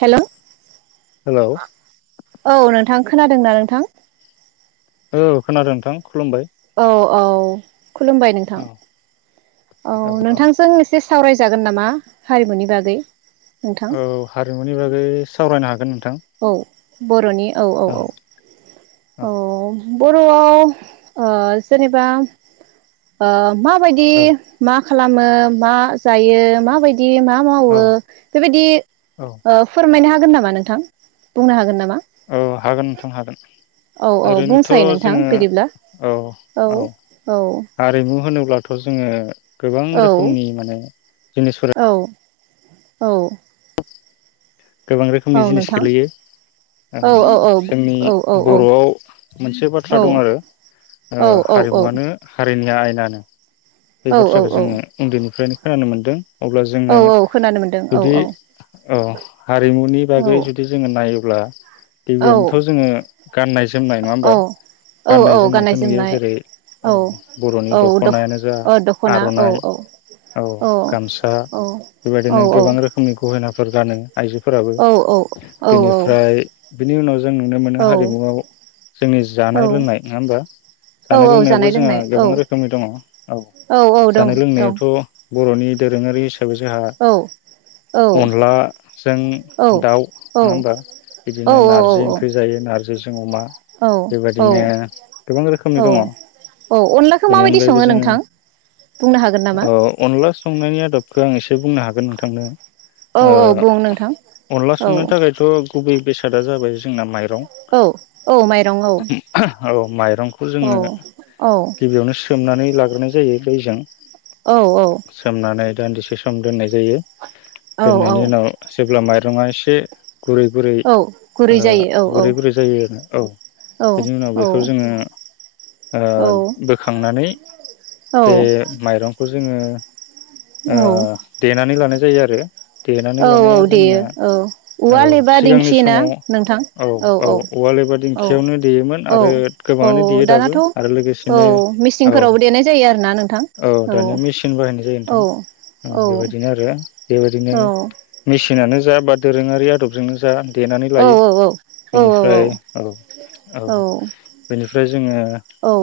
Hello hello औ नोंथां खोनादोंना नोंथां औ खोनादों नोंथां खुलुमबाय औ औ खुलुमबाय नोंथां औ औ नोंथांजों एसे सावरायजागोन नामा हारिमुनि बागै नोंथां औ हारिमुनि बागै सावरायनो हागोन औ बर'नि औ औ औ औ बरआव ओ जेनेबा ओ माबायदि औ मा मा खालामो मा जायो मा बायदि माबायदि मा औ मावो बेबायदि औ ओ फोरमायना हो हागोन नामा नोंथां बुंनो हागोन नामा ओव हागोन नोंथां हागोन औ औ ओरैनोथ बुंसाय नोंथां जोङो बिदिब्ला औ औ औ हारिमु होनोब्ला अब्लाथ जोङो गोबां औ रोखोमनि मोनो औ औ गोबां औ रोखोमनि जिनिस नोंथां गोलैयो ओ औ औ औ जोंनि औ बरआव मोनसे बाथ्रा दं आरो ओ हारिमुवानो जोंनि आयनानो। बे औ बाथ्राखो जोङो उन्दैनिफ्रायनो खोनानो मोन्दों अब्ला औ जोङो औ खोनानो मोनदों औ जुदि औ हारिमुनि औ बागै जुदि जोङो नाय नायोब्ला औ गिबियावनोथ जोङो गाननाय जोमनाय नङा औ होमबा औ औ गाननाय जोमनायखौ नुयो जोमनाय जेरै औ बरनि औ द दखनायानो जा औ दख'ना औ आरनाइ औ औ गामसा औ औ बेबायदिनो गोबां रोखोमनि गहेना फोर गानो आइजोफोराबो औ बेनिफ्राय बिनि उनाव जों नुनो मोनो औ हारिमुआव जोंनि औ जानाय लोंनाय नङा होमबा औ जानाय औ लोंनायावबो जोंहा लोंनाय औ गोबां रोखोमनि दङ औ औ औ दं जानाय दं लोंनायावथ बरनि दोरोंङारि जोंहा औ औ अनला जों औ दाउ औ नङा होमबा बिदिनो औ नारजि ओंख्रि जायो ना [unintelligible] जों अमा औ बेबायदिनो गोबां औ रोखोमनि दङ अनलाखौ बेनि माबायदि अनगायैबो सङो जोङो नोंथां बुंनो हागोन नामा ओ अनला संनायनि आदबखौ आं एसे बुंनो हागोन नोंथांनो औ ओ औ बु अनला संनो थाखायथ गुबै बेसादा जाबाय जोंना माइ औ औ माइरं औ औ माइ रंखौ औ जोङो औ गिबियावनो सोमनानै लाग्रोनाय जायो दैजों सोमनानै दान्दिसे सम दोननाय जायो औ औ दोननायनि उनाव जेब्ला माइरंङा एसे गुरै गुरै औ गुरै ओ जायो औ गुरै गुरै जायो औ औ बिनि उनाव औ बेखौ जोङो ओ औ बोखांनानै बे औ माइरंखौ जोङो ओ औ देनानै लानाय जायो आरो। देनानै औ ला [unintelligible] औ जोंनिया देयो औ औ उवाल एबा सिगांनि दिंखि ना समाव नोंथां औ औ उवाल एबा औ दिंखियावनो देयोमोन औ आरो औ गोबांङानो देयो दाबो दानाथ' आरो औ लोगोसेनो औ मिसिंफोरावबो देनाय जायो आरोना नोंथां औ दानिया मेसिन बाहायनाय जायो नोंथां औ बेबायदिनो आरो। बेबादिनो औ मिसिनानो जा बा दोरोङारि आदबजोंनो जा देनानै औ लायो औ बेनिफ्राय औ औ बेनिफ्राय जोङो औ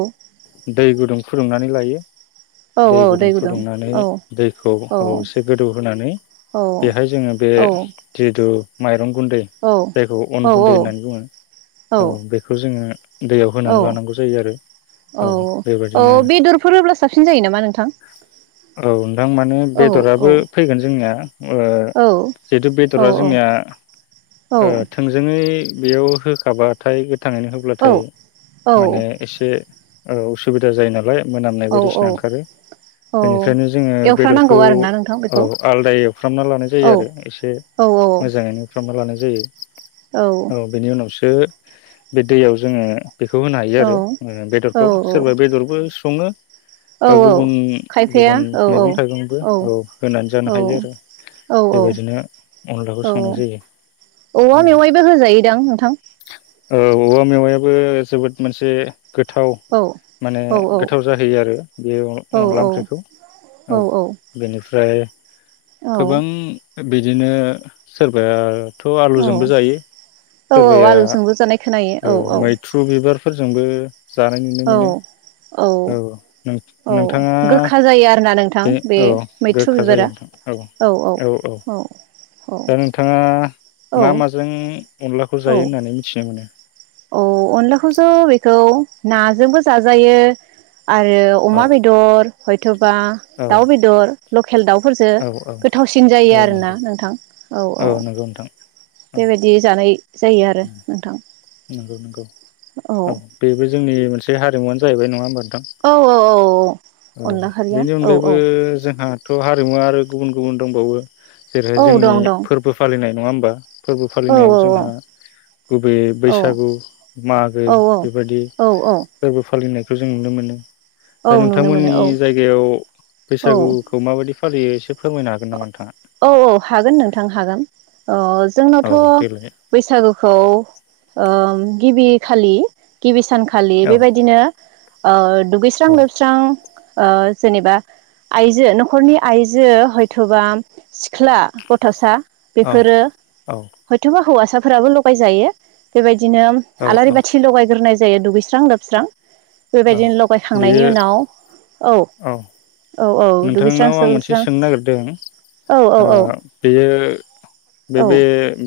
दै गुदुं फुदुंनानै लायो औ दै औ गुदुं फुदुंनानै औ दैखौ औ एसे गोदौ होनानै औ बे बेहाय जोङो बे औ जिहेथु माइरं गुन्दै जायखौ औ अन गुन्दै होननानै बुङो औ बेखौ जोङो दैयाव औ होनानै लानांगौ जायो आरो औ औ बेबायाददिनो बेदरफोर होब्ला साबसिन जायो नामा नोंथां औ। थां माने औ बेदराबो औ फैगोन जोंनिया ओ। औ जिहेथु औ बेदरा जोंनिया औ ओ थोंजोङै बेयाव होखाबाथाय थांनानै होब्लाथाय औ माने एसे औ असुबिदा जायो नालाय मोनामनाय औ बायदिसिना ओंखारो औ बेनिखायनो जोङो बेदरखौ एवफ्रानांगौ आरोना नोंथां औ बेखौ आलदा एवफ्रामना लानाय औ जायो आरो एसे औ मोजाङैनो खालामना लानाय जायो। औ बेनि उनावसो बे दैयाव जोङो बेखौ होनो हायो आरो औ बेदरखौ सोरबा बेदरबो सङो औ बा औ गुबुन खायफाया गुबुन औ औ मैगं थाइगंबो औ होनानै जानो हायो आरो। औ औ बेबायदिनो अनलाखौ औ संनाय जायो औवा औ मेवाइबो होजायोदां नोंथां। औ औवा मेवायाबो जोबोद मोनसे गोथाव औ माने औ औ गोथाव जाहैयो आरो बे औ अनला ओंख्रिखौ औ बेनिफ्राय फ्राय औ गोबां बिदिनो सोरबाया - थ' औ आलुजोंबो जायो औ औ सोरबाया आलुजोंबो जानाय औ खोनायो मैथ्रु बिबार फोरजोंबो औ औ औ नोंथाङा गोखा जायो आरोना नोंथ थां बे औ मैथ्रु गोखा जायो बिबारा नोंथां औ औ औ औ दा नोंथाङा औ मा माजों अनलाखौ जायो होननानै मिथिनो मोनो? अ अनलाखौस' बेखौ नाजोंबो जाजायो आरो औ अमा बेदर हयथ' बा औ दाउ बेदर लख खेल दावफोरजों औ गोथावसिन जायो औ आरोना नंगौ नोंथां औ औ नंगौ नोंथां औ बेबायदि जानाय जायो आरो नोंथां नंगौ नंगौ औ बेबो जोंनि मोनस [unintelligible] हारिमुआाहैबाय नङा होनोमबा औ औ औ औ अनला खारिया बेनि औ औ अनगायैबो जोंहा थ' हारिमुवा आरो गुबुन गुबुन दंबावो जेरैहाय औ जोंनि दं दं फोरबो फालिनाय। नङा होमबा फोरबो औ फालिनायाव जोंहा गुबै औ बैस उ मागो औ बेबायदि औ औ फोरबोफो फालिनायखौ जों नुनो मोनो। औ दा नुनो मोनो नोंथांमोननि औ जायगायाव औ बैसागुखौ माबायदि फ फालियो सोब औ औ हागोन नोंथां हागोन अ औ जोंनावथ' देलाय बैसागुखौ ओ ओम गिबि खालि गिबि सान खालि औ बेबायदिनो ओ दुगैस्रां औ लोबस्रां ओ जेनेबा आइजो न'खरनि आइजो हय थ'बा सिख्ला गथ'सा औ बेफोरो औ हयथ'बा हौवा साफोराबो लगायजायो बेबाय दिनो औ आलारि औ बाथि लगायग्रोनाय जायो दुगैस्रां लोबस्रां । औ बेबायदिनो लगायखांनायनि बेयो उनाव औ । औ औ । दुगैस्रां सौैस्रां दों ओ बेयो बे औ बे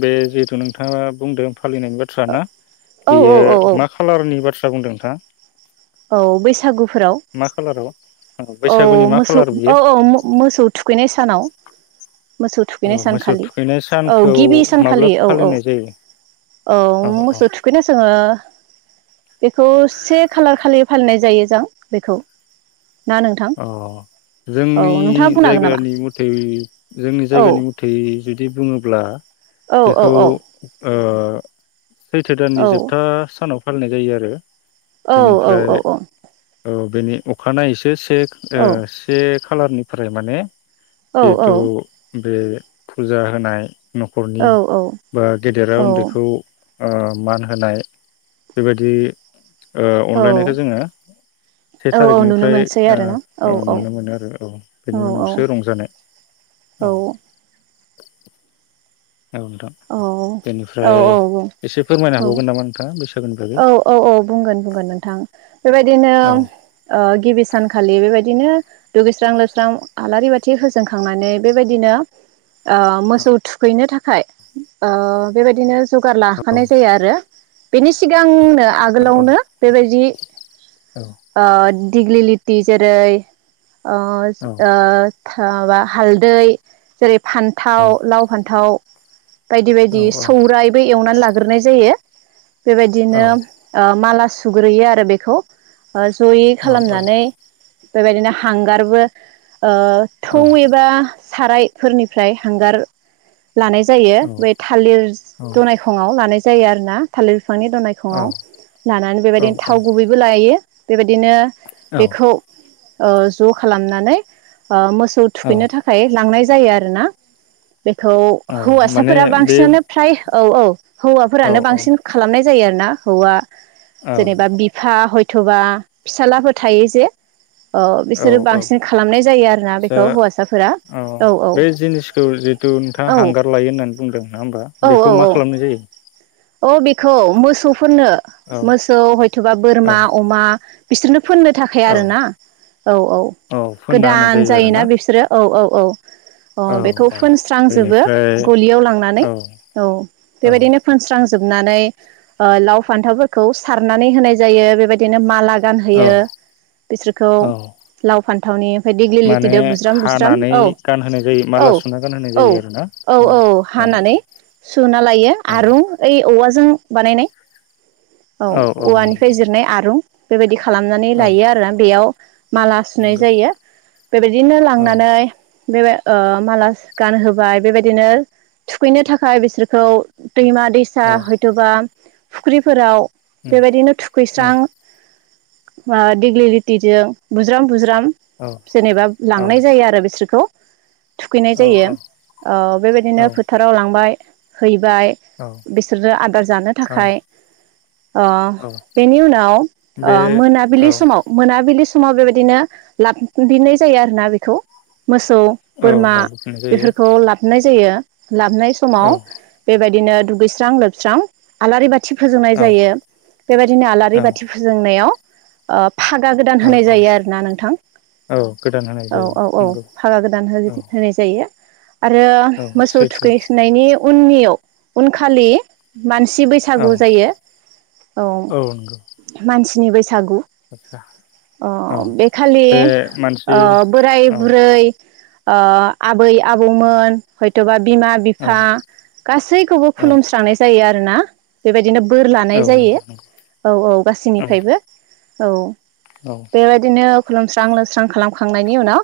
बे जि नोंथाङा बुंदो फालिनायनि बाथ्रा ना औ औ बेयो औ मा खालारनि बाथ्र आ बुंदों नोंथाङा? औ बैसागुफोराव मा खालाराव औ बैसागुनि मा मो सो खालार बियो औ औ म-मोसौ थुखैनाय सानाव । मोसौ औ थुखैनाय मोसौ सानखालि थुखैनाय औ सानखौ गिबि माब्ला सानखालि औ औ फालिनाय जायो औ मोसौ थुखैनो जोङो बेखौ से खालार खालि फालिनाय जायो जों बेखौ ना नोंथां अ औ जोंनि नोंथाङा बुंनो हागोन नामा जायगानि मथै जोंनि औ जायगानि मथै जुदि बुङोब्ला औ औ बेखौ औ ओ [inaudible] सैथो दाननि औ जोबथा सानाव फालिनाय जायो आरो औ औ बेनिफ्राय औ औ । औ बेनि अखानायैसो सिख सेख ओ से खालारनिफ्राय माने जेथु बे फुजा होनाय न'खरनि बा गेदेरा औ उन्दैखौ आ मान होनाय बेबायदि ओ अनलायनायखौ औ जोङो से औ औ नुनो थारिखनिफ्राय मोनसै आरोना औ ओ औ नुनो मोनो आरो औ औ बेनि उनावसो रंजानाय औ । औ नोथा औ बेनिफ्राय एसे फोरमायनो हाबावगोन नामा नोंथाङा बे औ औ औ बुंगोन बुंगोन नोंथां बेबायदिनो औ ओ गिबि सानखालि बेबायदिनो दुगैस्रां लोबस्रां आलारि बाथि होजोंखांनानै बेबायदिनो आ औ मोसौ थुखैनो थाखाय आ बेबायदिनो जौगार लाखानाय जायो आरो बेनि सिगांनो औ औ आगोलावनो बेबायदि औ ओ दिगलि लिथि जेरै अ ओ खो माबा हालदै जेरै औ फान्थाव लाव फान्थाव बायदि बायदि सौरायबो एवनानै ला ग्रोनाय जायो औ बेबायदिनो ओ माला सुग्रोयो आरो बेखौ ओ जयै औ खालामनानै बेबायदिनो हांगारबो ओ थुं एबा सारायफोरनिफ्राय हांगार लानाय जायो बै थालिर दनायखंआव लानाय जायो आरो ना थालिर बिफांनि दनायखङाव लानानै बेबायदिनो थाव औ गुबैबो लायो। बेबाय दिनो औ बेखौ ओ ज खालामनानै ओ मोसौ औ थुखैनो थाखाय लांनाय जायो आरोना बेखौ औ माने हौवासाफोरा बे बांसिनानो फ्राय औ औ औ हौवाफोरानो औ बांसिन खालामनाय जायो आरो ना हौवा जेनेबा बिफा हय थुबा फिसालाबो थायो जे ओ औ बिसोरो औ बांसिन खालामनाय जायो आरोना सो बेखौ हौवासाफोरा औ बे जिनिसखौ जिथु नोंथाङा औ हांगार लायो होननानै बुंदों नङा होमबा बेखौ मा खालामनाय जायो अ बेखौ मोसौ फोनो औ मोसौ हयथबा औ बोरमा अमा बिसोरनो फोननो थाखाय औ आरोना औ औ फोनना होनाय गोदान जायो जायोना आरोना बिसोरो औ औ औ अ औ बेखौ औ फोनस्रांजोबो बेनिफ्राय गलियाव लांनानै औ औ औ बेबायदिनो फोनस्रां जोबनानै ओ लाव फान्थावफोरखौ सारनानै होनाय जायो बेबायदिनो माला गानहोयो औ बिसोरखौ औ लाव फान्थावनि ओमफ्राय दिग्लि माने लिथिदो बुज्राम बुज्राम हानानै औ गानहोनाय जायो औ माला सुना गानहोनाय औ जायो आरोना औ औ हानानै सुना लायो आरुं ओइ औवाजों बानायनाय औ औवानिफ्राय जिरनाय आरुं बेबायदि खा खालामनानै औ लायो आरो बेयाव माला सुनाय नंगौ जायो बेबायदिनो औ लांनानै बे ओ माला गानहोबाय बेबायदिनो थुखैनो थाखाय बिसोरखौ दैमा सा नंगौ औ हयथ'बा फुख्रिफोराव उम बेबायदिनो औ थुखैस्रां उम दिग्लिलितिजों बुज्राम बुज औ [unintelligible] जेनेबा औ लांनाय जायो आरो बिसोरखौ थुखैनाय जायो ओ बेबायदिनो फोथाराव लांबाय है बाय औ बिसोरनो आदार जानो थाखाय ओ औ बेनि उनाव ओ बे मोनाबिलि औ समाव मोनाबिलि स समाव बेबायदिनो लाबो फिन्नाय जायो आरोना बेखौ मोसौ, औ बोरमा लाबोफिननाय जायो बेफोरखौ लाबोनाय जायो लाबोनाय समाव औ बेबाय दिनो [unintelligible] दुस्रां लोबस्रां आलारि बा थि फोजोंनाय औ जायो बेबायदिनो आलारि औ बाथि फोजोंनायाव ओ फागा गोदान होनाय औ औ जायो आरोना नोंथां। औ गोदान होनाय औ जायो औ औ नंगौ फागा गोदान हो औ होनाय जायो। आरो औ मोसौ सैथो थुखैसोनायनि उननियाव खालि मानसि औ बैसागु जायो, औ मानसि नि बै सागु आदसा ओ औ बे खालि बे ओ मानसि बोराय औ बुरै ओ आबै आबौमोन हयथ'बा बिमा औ बिफा गासैखौबो औ खुलुमस्रांनाय जायो। यो आरोना बेबायदिनो। बोर लानाय औ जायो नंगौ औ औ नंगौ गासैनिफ्रायबो। औ। औ बेबायदिनो खुलुमस्रां लोंस्रां खालामखांनायनि उनाव,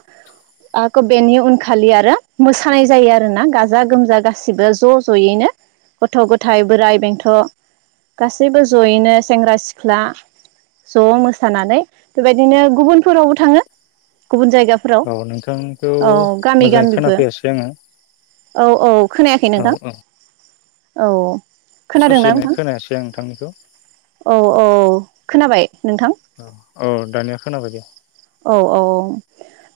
आक' बेनि उनखालि आरो, मोसानाय जायो आरोना गाजा गोमजा गासिबो ज' ज'यैनो। गथ' गथाय बोराइ बेंथ' गासैबो ज'यैनो सेंग्रा सिख्ला ज' मोसानानै बेबायदिनो गुबुनफोरावबो थाङो गुबुन जायगाफोराव औ नोंथांखौ औ गामि मोजाङै गामिबो खोनाफैयासै आङो। औ औ। खोनायाखै नोंथां? औ। बे खोनादोंना ससेनो नोंथां खोनायासै आं नोंथांनिखौ। औ औ खोनाबाय नोंथां? औ औ दानिया खोनाबायदे। औ औ औ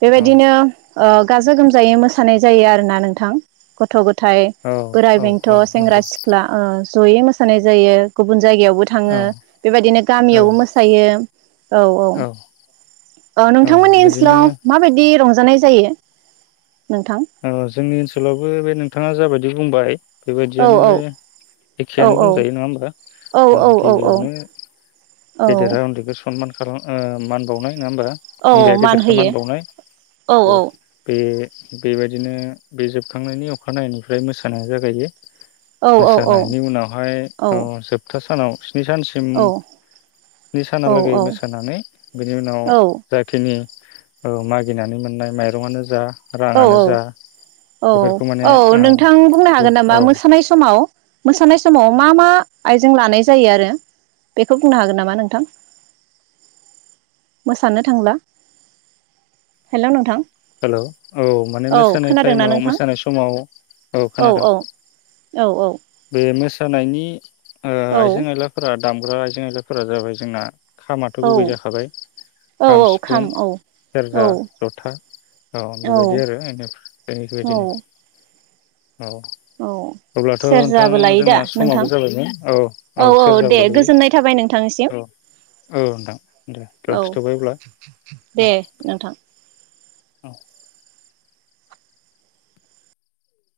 बेबायदिनो ओ गाजा गोमजायै मोसानाय जायो आरोना नोंथां, गथ' गथ थाय औ बोराइ औ बेंथ' औ सेंग्रा नंगौ सिख्ला ओ ज'यै मोसानाय जायो गुबुन जायगायावबो थाङो, औ बेबायदिनो औ गामियावबो मोसायो। औ औ। औ नोंथांमोननि बिदिनो ओनसोलाव माबायदि रं रंजानाय जायो नोंथां अ जोंनि ओनसोलावबो बे नोंथाङा जाबायदि दि बुंबाय बे औ बायदियानो औ औ एखेयानो औ बुंजायो नंङा होमबा? औ ओ औ औ गिबियावनो औ गेदेरा उन्दैखौ स सनमान खालाम ओ मान बावनाय नोंङा होमबा? औ उन्दैया मान गेदेरखौ होयो मानबावनाय औ बे बे बायदिनो बे जोबखांनायनि अखानायै निफ्राय मोसानाया जागायो। औ औ औ मोसानायनि उनावहाय अ जोबथा सानाव स्नि सानसिम स्नि सानालागै औ मोसानानै बिनि उनाव जाखिनि ओ मागिनानै मोननाय माइरंआनो जा औ राङानो औ जा औऔ बेफोरखौ माने औ नोंथां बुंनो ओ हागोन नामा औ मोसानाय समाव मोसानाय समाव मा मा आइजें लानाय जायो आरो बेखौ बुंनो हागोन नामा नोंथां? मोसानो थांब्ला हेलोव नोंथां? हेलोव औ माने औ मोसानाय खोनादोंना टाइमाव नोंथां मोसानाय समाव औ खोनादों औ बे मोसानायनि ओ औ आइजें आयलाफोरा दामग्रा आइजें आइजाफोरा जाबाय जोंना खामाथ' औ गुबै जाखाबाय औ खा, औ सिफुं, खाम औ औ सेरजा, जथा औ औ बेबायदि आरो एनिफ्राय औ इफोरबायदिनो औ सेरजा ओम जोंना समाबो जाबायमोन औ औ सेरजाबो दे लायो, गोजोननाय थाबाय नोंथांनिसिम औ औ नोंथां दे औ लाखिथ'बाय अब्ला दे औ। नोंथां औ